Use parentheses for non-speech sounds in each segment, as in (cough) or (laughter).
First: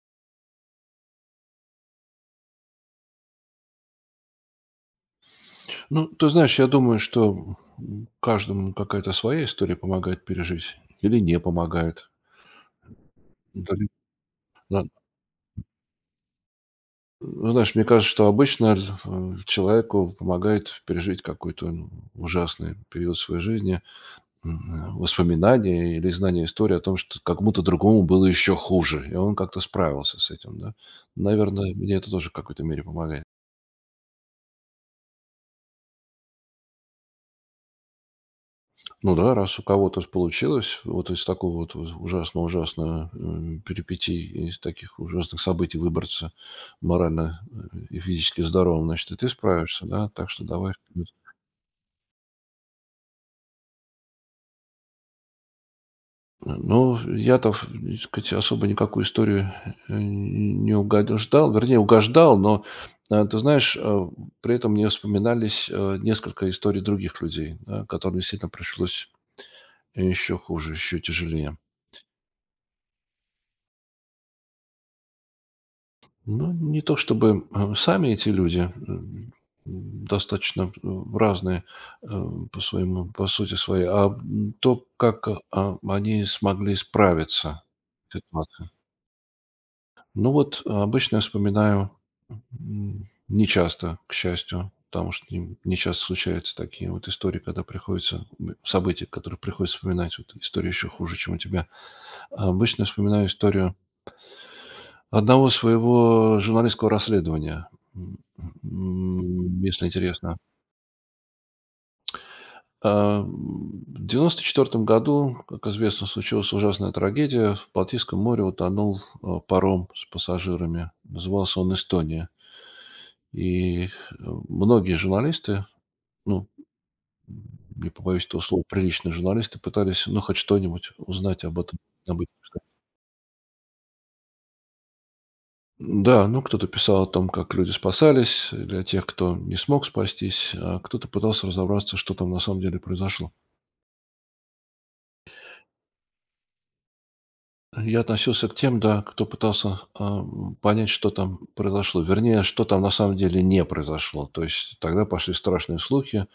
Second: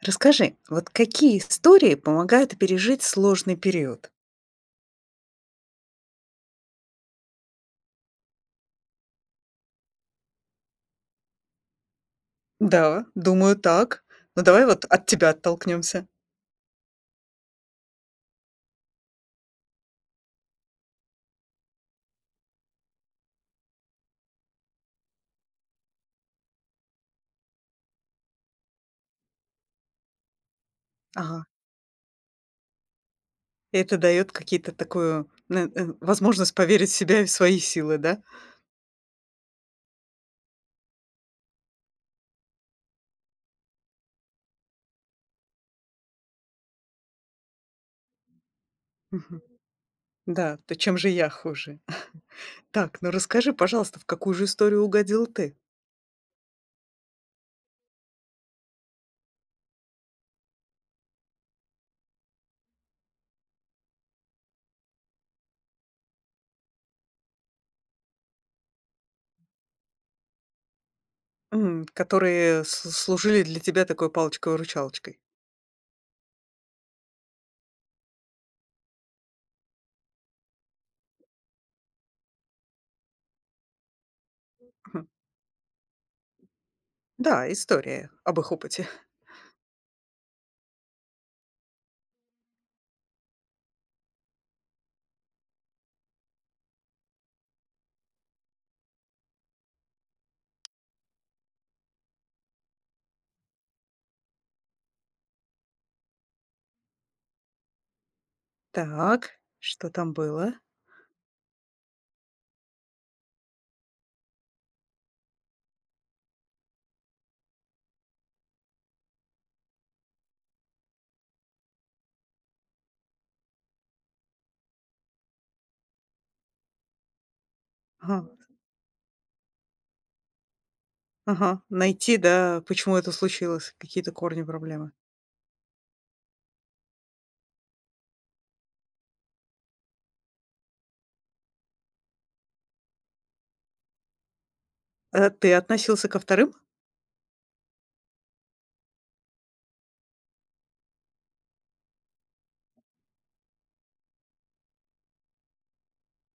Расскажи, вот какие истории помогают пережить сложный период? Ну, ты знаешь, я думаю, что каждому какая-то своя история помогает пережить или не помогает. Да, думаю, Дали- так. Ну давай да. вот от тебя оттолкнемся. Ну, знаешь, мне кажется, что обычно человеку помогает пережить какой-то ужасный период своей жизни, воспоминания или знание истории о том, что кому-то другому было еще хуже, и он как-то справился с этим, да. Ага. Наверное, мне это тоже в какой-то мере помогает. Это дает какие-то такую возможность поверить в себя и в свои силы, да? Ну да, раз у кого-то получилось вот из такого вот ужасно-ужасно перипетий, из таких ужасных событий выбраться морально и физически здоровым, значит, и ты Мгм. справишься, да, так что Да, давай, то чем вперед. же я хуже? (laughs) Так, ну расскажи, пожалуйста, в какую же историю угодил ты, Ну, я-то, так сказать, особо никакую историю не угождал, вернее, угождал, но, ты знаешь, при этом мне вспоминались несколько историй других людей, да, которым действительно пришлось еще хуже, еще тяжелее. Которые служили для тебя такой палочкой-выручалочкой? Ну, не то чтобы сами эти люди м, достаточно разные э, по своему, по сути своей, а то, Мгм. как они смогли Да, справиться история с об их ситуацией. опыте. Ну вот обычно я вспоминаю не часто, к счастью, потому что не часто случаются такие вот истории, когда приходится события, которые приходится вспоминать, вот история еще хуже, чем у тебя. А обычно вспоминаю историю одного своего журналистского расследования, м, Так, если что там интересно. было? В 1994 году, как известно, случилась ужасная трагедия. В Балтийском море утонул паром с пассажирами. Назывался он «Эстония». И многие журналисты, ну, не побоюсь этого слова, приличные журналисты пытались, ну, хоть что-нибудь узнать об Ага, этом, найти, об этих. да, почему это случилось, какие-то корни проблемы. Да, ну кто-то писал о том, как люди спасались, для тех, кто не смог спастись, а кто-то пытался разобраться, что там на самом деле произошло. Ты относился ко вторым, Я относился к тем, да, кто пытался понять, что там произошло. Вернее, что там на самом деле не произошло. То есть тогда пошли страшные слухи,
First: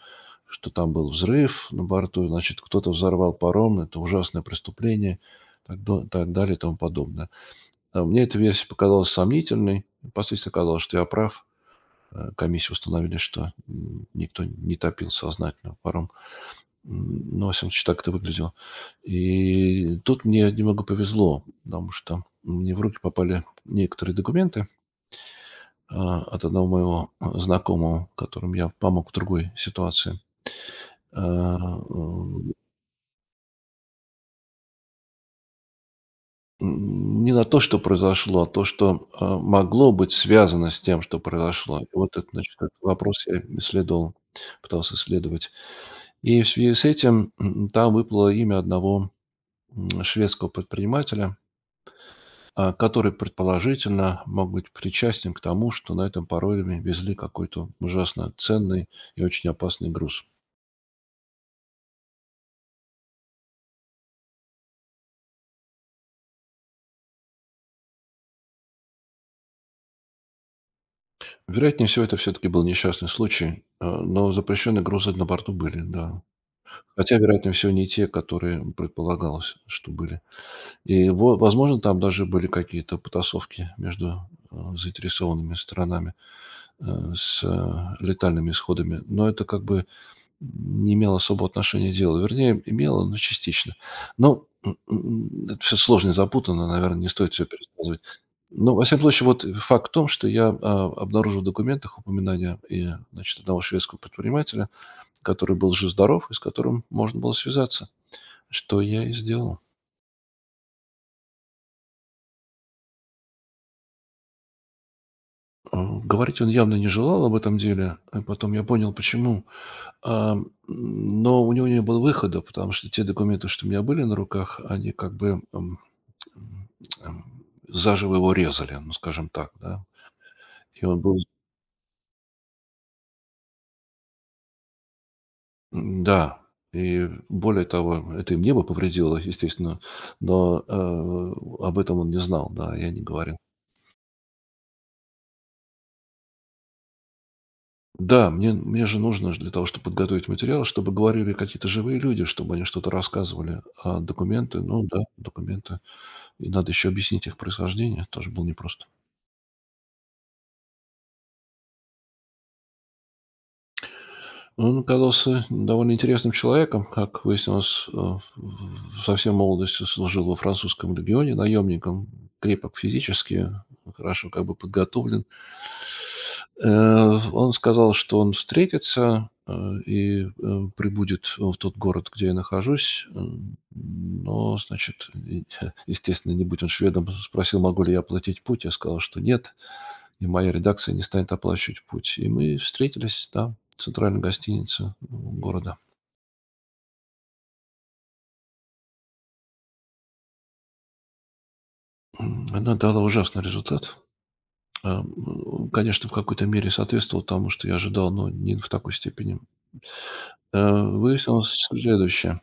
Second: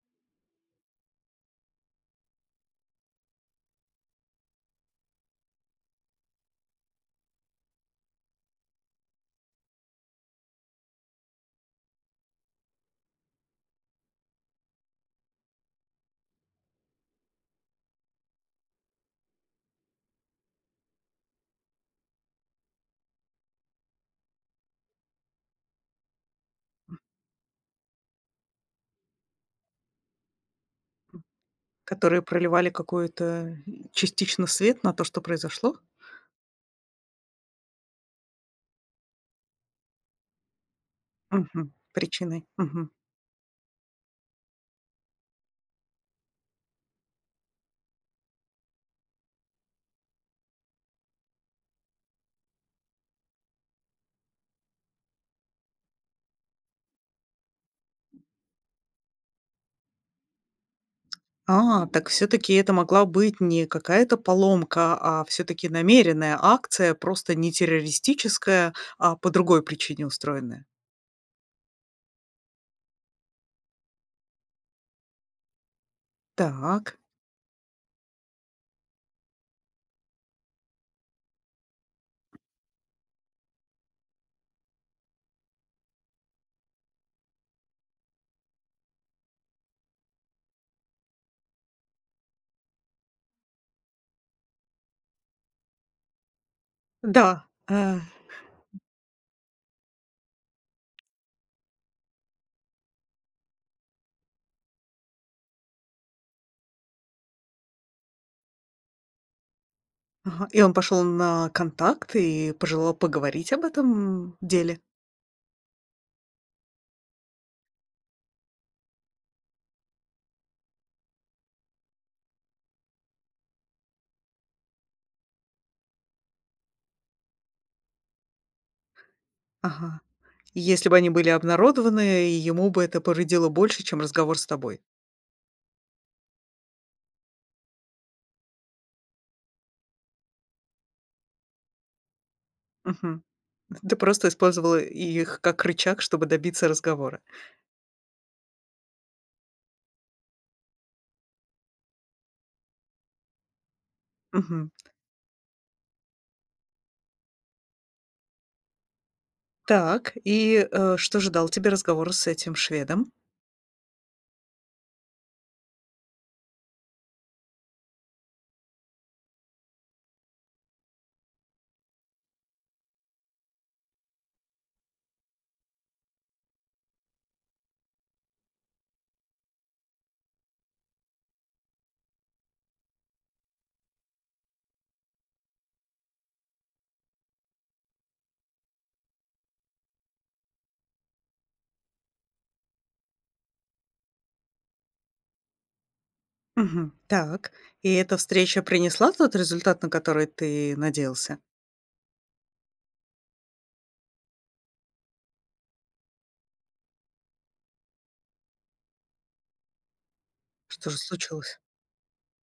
что там был взрыв на борту, значит, кто-то взорвал паром, это ужасное преступление, так далее и тому подобное. А мне эта версия показалась сомнительной. Впоследствии оказалось, что я прав. Комиссии установили, что никто не топил сознательно паром. Ну, во всяком случае, так это выглядело. И тут мне немного повезло, потому что мне в руки попали некоторые документы от одного моего знакомого, которым я помог в другой ситуации. А, которые м, проливали какой-то частично свет на то, что произошло? Не на то, что произошло, а то, что могло быть связано с тем, что Мгм. произошло. И вот этот, Причиной. значит, этот Мгм. вопрос я исследовал, пытался исследовать. И в связи с этим там выплыло имя одного шведского предпринимателя, который предположительно мог быть причастен к тому, что на этом пароме везли какой-то ужасно ценный и очень опасный груз. А, так все таки это могла быть не какая-то поломка, а все таки намеренная акция, просто не террористическая, а по другой причине устроенная. Вероятнее всего, это все-таки был несчастный случай, но запрещенные грузы на борту были, да. Так. Хотя, вероятнее всего, не те, которые предполагалось, что были. И, возможно, там даже были какие-то потасовки между заинтересованными сторонами. э, летальными исходами, но это как бы не имело особого отношения к делу. Вернее, имело, но частично. Но это все сложно и запутанно, наверное, не стоит все Да. Пересказывать. Но, во всяком случае, вот факт в том, что я обнаружил в документах упоминания и, значит, одного шведского предпринимателя, который был жив-здоров и с которым можно было связаться, что я и сделал. Ага. И он пошел на контакт и пожелал поговорить об этом деле? Э, Говорить он явно не желал об этом деле, а потом я понял, почему. Но у него не было выхода, потому что те документы, что у меня были на руках, они как бы, м, ам, заживо его резали, ну, скажем так, да. Ага. И И если бы он они был были обнародованы, и ему бы это повредило больше, чем разговор с тобой. м-да, и более того, это и мне бы повредило, естественно, но, об этом он не знал, да, я не Мгм. говорил. Ты просто использовала их как рычаг, чтобы добиться разговора. Да, мне же нужно ж для того, чтобы подготовить материал, чтобы говорили какие-то живые люди, чтобы они что-то рассказывали. А документы Мгм. ну да, документы. И надо еще объяснить их происхождение, тоже было непросто. Так, что же дал тебе разговор с этим шведом? Он оказался довольно интересным человеком. Как выяснилось, со всей молодости служил во французском легионе наемником. Крепок физически, хорошо как бы подготовлен. Он сказал, что он встретится и прибудет в тот город, где я нахожусь. Но, значит, (laughs) естественно, не будь он шведом, спросил, могу ли я оплатить путь. Я сказал, что нет и моя редакция не станет оплачивать путь. И мы встретились там, в центральной гостинице ну, города. Мгм. Так, и эта встреча принесла тот результат, на который ты надеялся? Она дала ужасный результат. А, Конечно, в какой-то мере соответствовало тому, что я ожидал, но не в такой степени. Что же случилось? Выяснилось следующее.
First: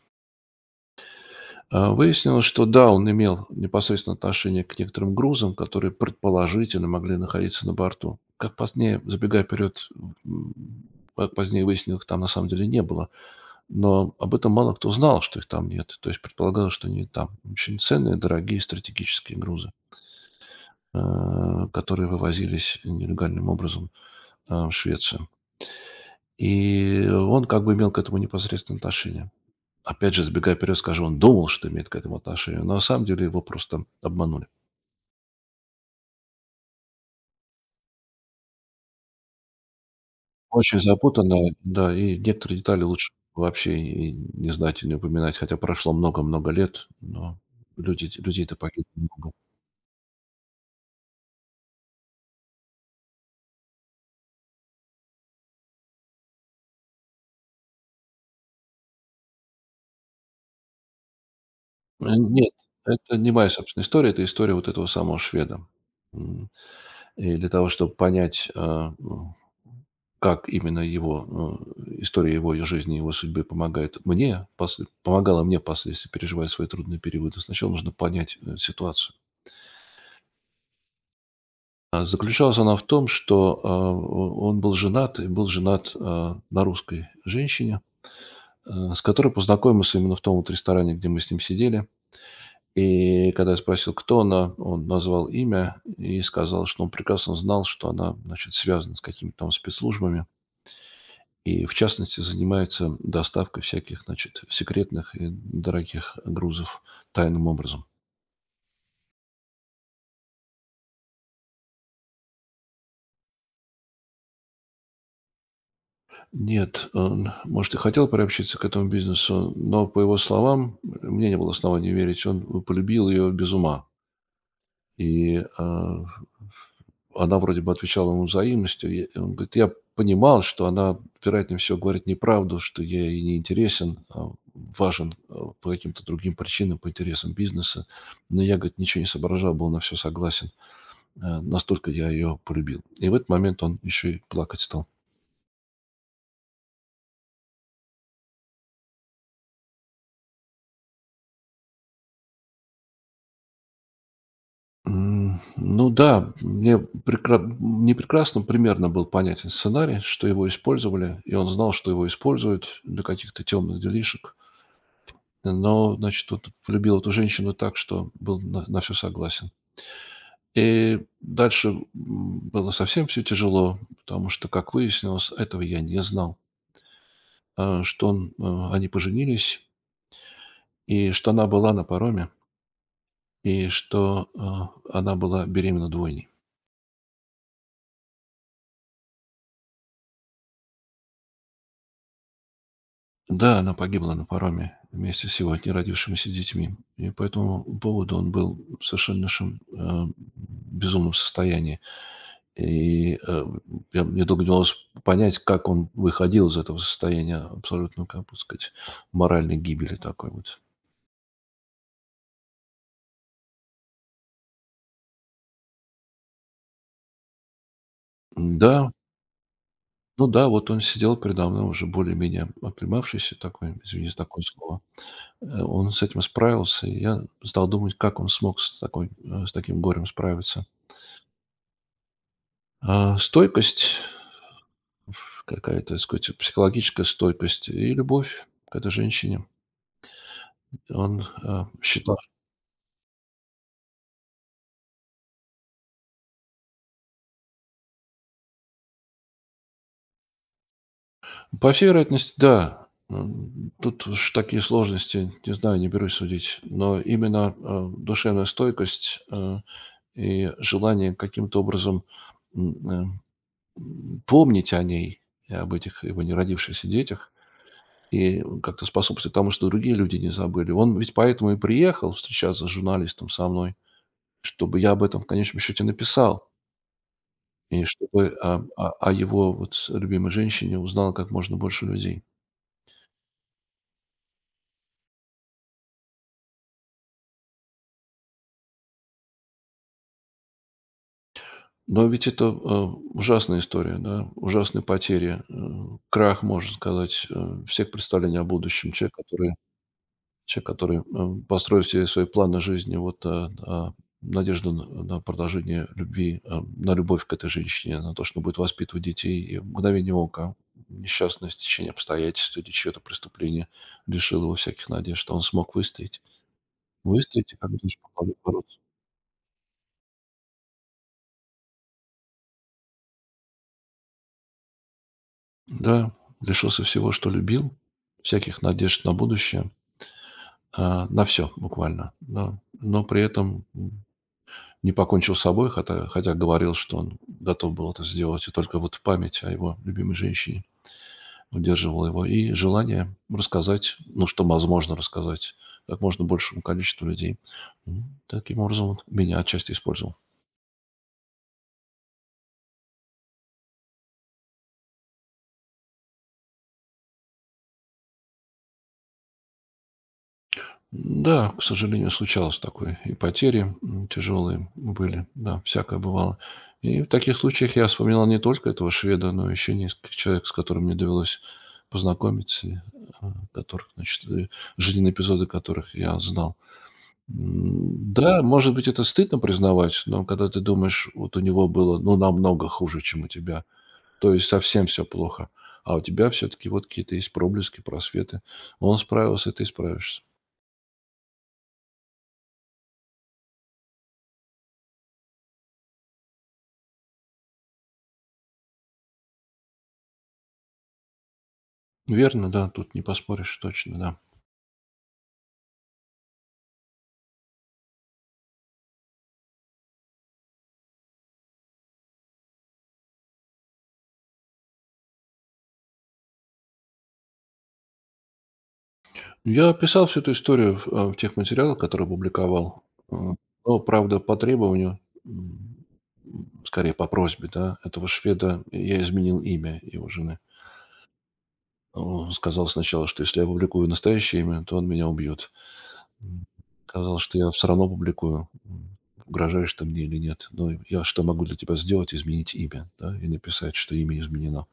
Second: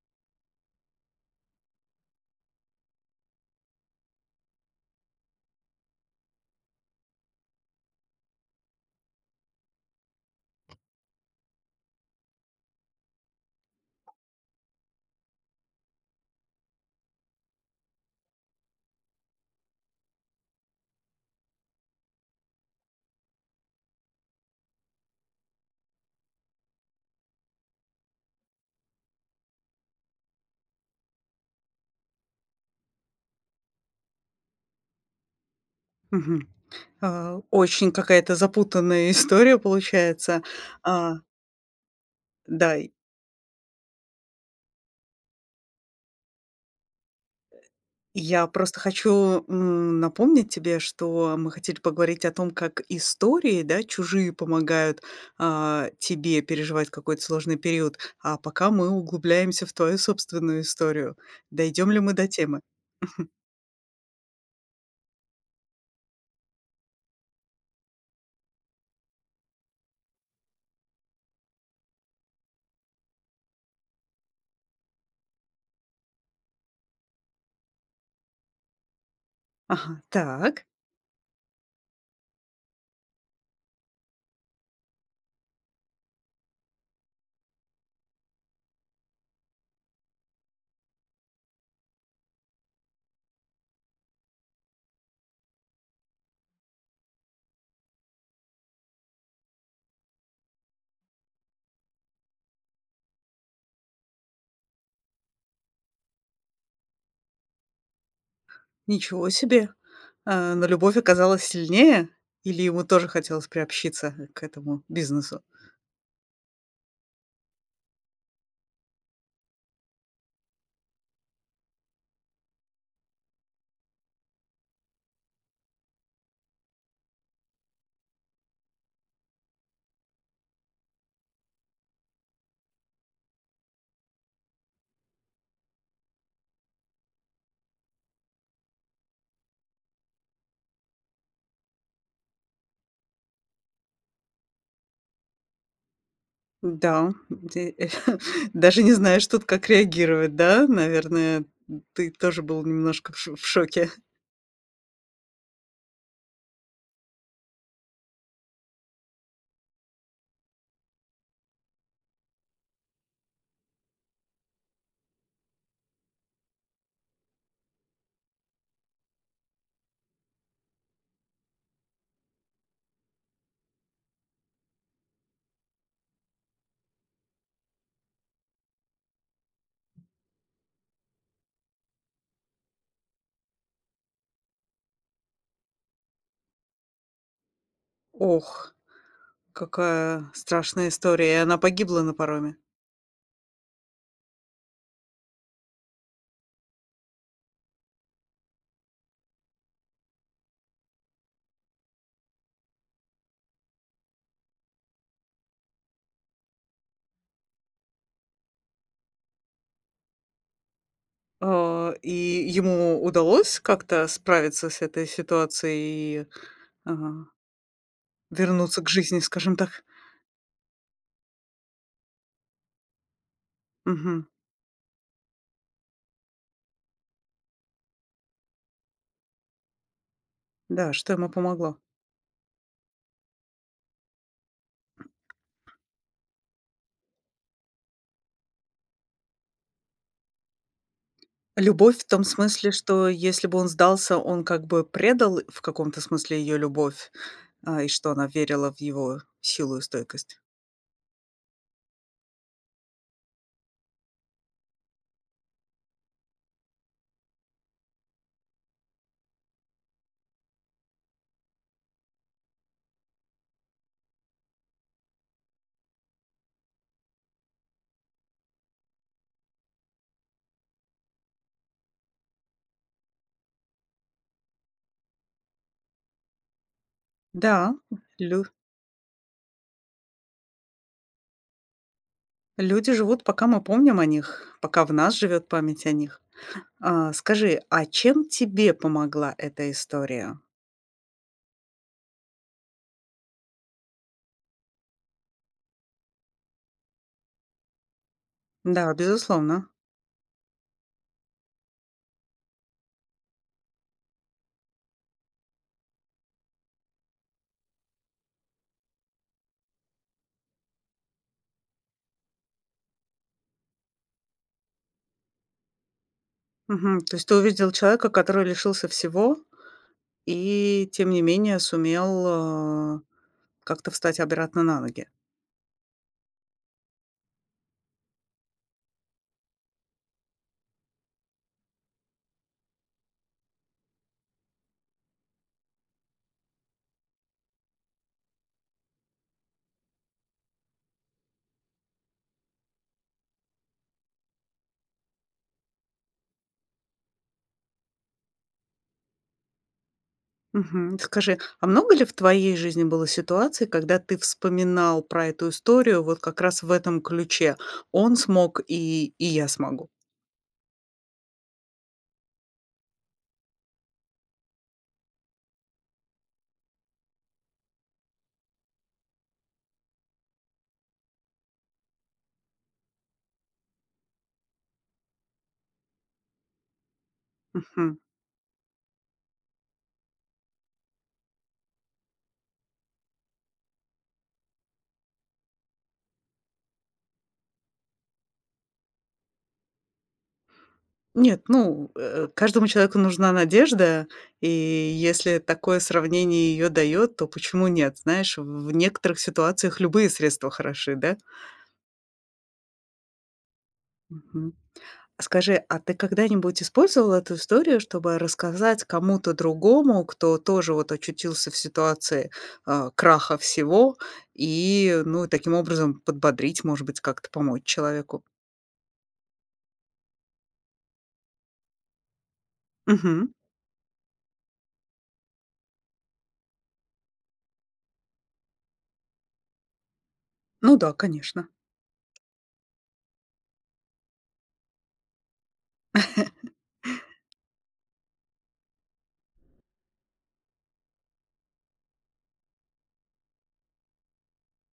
Выяснилось, что да, он имел непосредственное отношение к некоторым грузам, которые предположительно могли находиться на борту. Забегая вперед, как позднее выяснилось, там на самом деле не было. Но об этом мало кто знал, что их там нет. То есть предполагалось, что они там. Очень ценные, дорогие стратегические грузы, э, которые вывозились нелегальным образом в Швецию. И он как бы имел к этому непосредственное отношение. Опять же, сбегая вперед, скажу, он думал, что имеет к этому отношение, но на самом деле его просто обманули. Мгм. А, очень какая-то запутанная (laughs) история получается. Очень А, запутанно, да, и некоторые да. детали лучше вообще и не знать и не упоминать, хотя прошло много-много лет, но людей, Я людей-то просто погибло много. хочу, напомнить тебе, что мы хотели поговорить о том, как истории, да, чужие помогают, а, тебе переживать какой-то сложный период, а пока мы углубляемся в твою собственную историю. Дойдем ли мы до Нет, темы? это не моя собственная история, это история вот этого самого шведа. М, и для того, чтобы понять, как именно его, история его и жизни, его судьбы помогает мне, после помогала мне впоследствии переживать свои трудные периоды, сначала нужно понять, ситуацию. Ага, так. А заключалась она в том, что, а, о он был женат на русской женщине, с которой познакомился именно в том вот ресторане, где мы с ним сидели. И когда я спросил, кто она, он назвал имя и сказал, что он прекрасно знал, что она, значит, связана с какими-то там спецслужбами и, в частности, занимается доставкой всяких, значит, секретных и дорогих грузов тайным образом. Ничего себе! А, но любовь оказалась сильнее? Или ему тоже хотелось приобщиться к этому бизнесу? Нет, он, может, и хотел приобщиться к этому бизнесу, но, по его словам, мне не было оснований верить, он полюбил ее без ума. И, она вроде бы отвечала ему взаимностью. И он говорит: "Я понимал, что она, вероятнее всего, говорит неправду, что я ей не интересен, а важен, по каким-то другим причинам, по интересам бизнеса". Но я, говорит, ничего не соображал, был на все согласен. Настолько я ее полюбил. И в этот момент он еще и плакать стал. Да, де (laughs) даже не знаешь тут, как реагировать, да? Наверное, ты тоже был немножко в шоке. Ну да, мне прекра не прекрасно, примерно был понятен сценарий, что его использовали, и он знал, что его используют для каких-то темных делишек. Но, значит, вот влюбил эту женщину так, что был на все согласен. И дальше было совсем все тяжело, потому что, как выяснилось, этого я не знал, что они поженились, и что она была на пароме, и что она была беременна двойней. Ох, какая страшная история. И она погибла на пароме? Да, она погибла на пароме вместе с его от неродившимися детьми. И по этому поводу он был в совершеннейшем безумном состоянии. И мне долго не удалось понять, как он выходил из этого состояния абсолютно, как бы сказать, моральной гибели такой вот. А, и ему удалось как-то справиться с этой ситуацией и, а, Да, вернуться к жизни, скажем так? ну да, вот он сидел передо мной уже более-менее оклемавшийся такой, извини за Мгм. такое слово. Он с этим справился, и я стал думать, как он смог с таким горем справиться. Да, что ему помогло? Стойкость, какая-то, так сказать, психологическая стойкость и любовь к этой женщине. Он, а, Любовь в считал том смысле, что если бы он сдался, он как бы предал в каком-то смысле ее любовь, а, и что она верила в его силу и стойкость. По всей вероятности, да. Тут уж такие сложности, не знаю, не берусь судить. Но именно, душевная стойкость, и желание каким-то образом, м, э, помнить о ней и об этих его не родившихся детях, и как-то способствовать тому, что другие люди не забыли. Он ведь поэтому и приехал встречаться с журналистом со мной. Чтобы я об этом в конечном счете написал, Да, и чтобы лю а о о его вот с любимой женщине узнало как можно больше людей. люди живут, пока мы помним о них, пока в нас живет память о них. А, скажи, а чем тебе помогла эта история? Но ведь это, ужасная история, да, ужасные потери, крах, можно сказать, всех представлений о будущем. Да, безусловно. Человек, который, построил все свои планы жизни вот, а, надежду на продолжение любви, на любовь к этой женщине, на то, что он будет воспитывать детей, и в мгновение ока несчастное стечение обстоятельств или чье-то преступление лишило его всяких надежд, что он смог выстоять. Мгм. То есть ты Выстоять и как увидел бы лишь человека, попробовать который бороться. лишился всего и, тем не менее, сумел, а, как-то встать обратно на ноги. Да, лишился всего, что любил, всяких надежд на будущее, на все буквально, да, но при этом, не покончил с собой, хотя говорил, что он готов был это сделать, и только вот память о его любимой женщине удерживала его, и желание рассказать, ну, что возможно рассказать, как можно большему количеству людей. Таким образом, он меня отчасти использовал. Мгм. Скажи, а много ли в твоей жизни было ситуаций, когда ты вспоминал про эту историю вот как раз в этом ключе: "Он смог, и я смогу"? Да, к сожалению, случалось такое. И потери тяжелые были, да, всякое бывало. И в таких случаях я вспоминал не только этого шведа, но еще нескольких человек, с которыми мне довелось познакомиться, и, а, которых, значит, и жизненные эпизоды которых я знал. Мгм. Да, может быть, это стыдно признавать, но когда ты думаешь, вот у него было, ну, намного хуже, чем у тебя, то есть совсем все плохо, а у тебя все-таки вот какие-то есть проблески, просветы. Он справился, и ты справишься. Нет, ну, э, каждому человеку нужна надежда, и если такое сравнение ее дает, то почему нет? Знаешь, в некоторых ситуациях любые средства хороши, да? Верно, да, тут не поспоришь точно, да. Мгм. Скажи, а ты когда-нибудь использовал эту историю, чтобы рассказать кому-то другому, кто тоже вот очутился в ситуации, а, краха всего, и, ну, таким образом подбодрить, может быть, как-то помочь человеку? Я писал всю эту историю в тех материалах, которые публиковал. Мгм. М, но, правда, по требованию, скорее по просьбе, да, этого шведа я изменил имя его жены. Ну да, конечно. Он сказал сначала, что если я публикую настоящее имя, то он меня убьет. М, Сказал, что я все равно публикую, угрожаешь ты мне или нет. Но я что могу для тебя сделать? Изменить имя, да, и написать, что имя изменено.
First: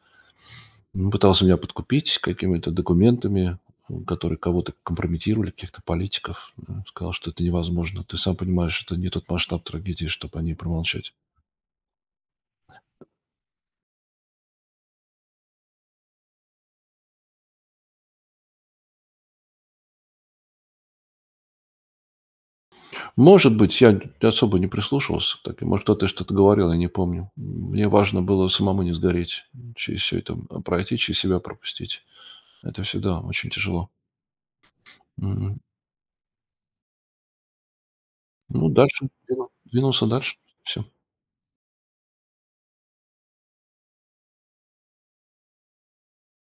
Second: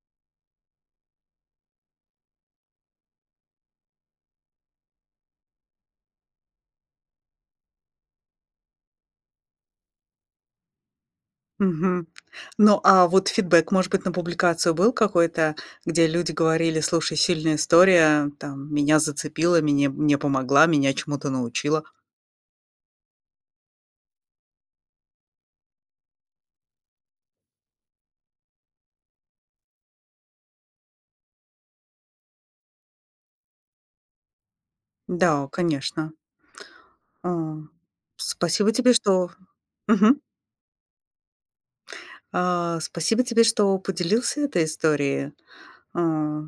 Ну, пытался меня подкупить какими-то документами, которые кого-то компрометировали, каких-то политиков. Сказал, что это невозможно. Ты сам понимаешь, это не тот масштаб трагедии, чтобы о ней промолчать. Мгм. Ну, а вот фидбэк, может быть, на публикацию был какой-то, где люди говорили: "Слушай, сильная история, там, меня зацепила, мне помогла, меня чему-то научила". Может быть, я особо не прислушивался к таким. Может, кто-то что-то говорил, я не помню. Мне важно было самому не сгореть, через все это пройти, через себя пропустить. Это всегда очень тяжело. Да, Мгм. конечно. А. Ну, Спасибо тебе, дальше. что Двинулся Мгм. дальше. Все. А, спасибо тебе, что поделился этой историей. А,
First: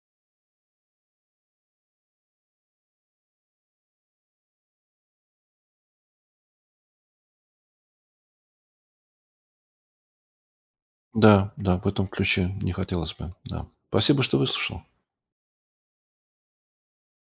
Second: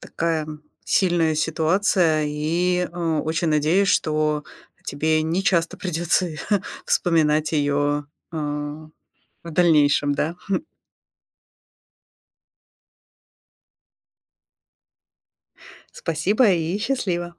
такая сильная ситуация, и, а, очень надеюсь, что тебе не часто придется (laughs) вспоминать ее в дальнейшем, да. Да, да, в этом ключе не хотелось бы. Да. Спасибо, что выслушал. Спасибо и счастливо.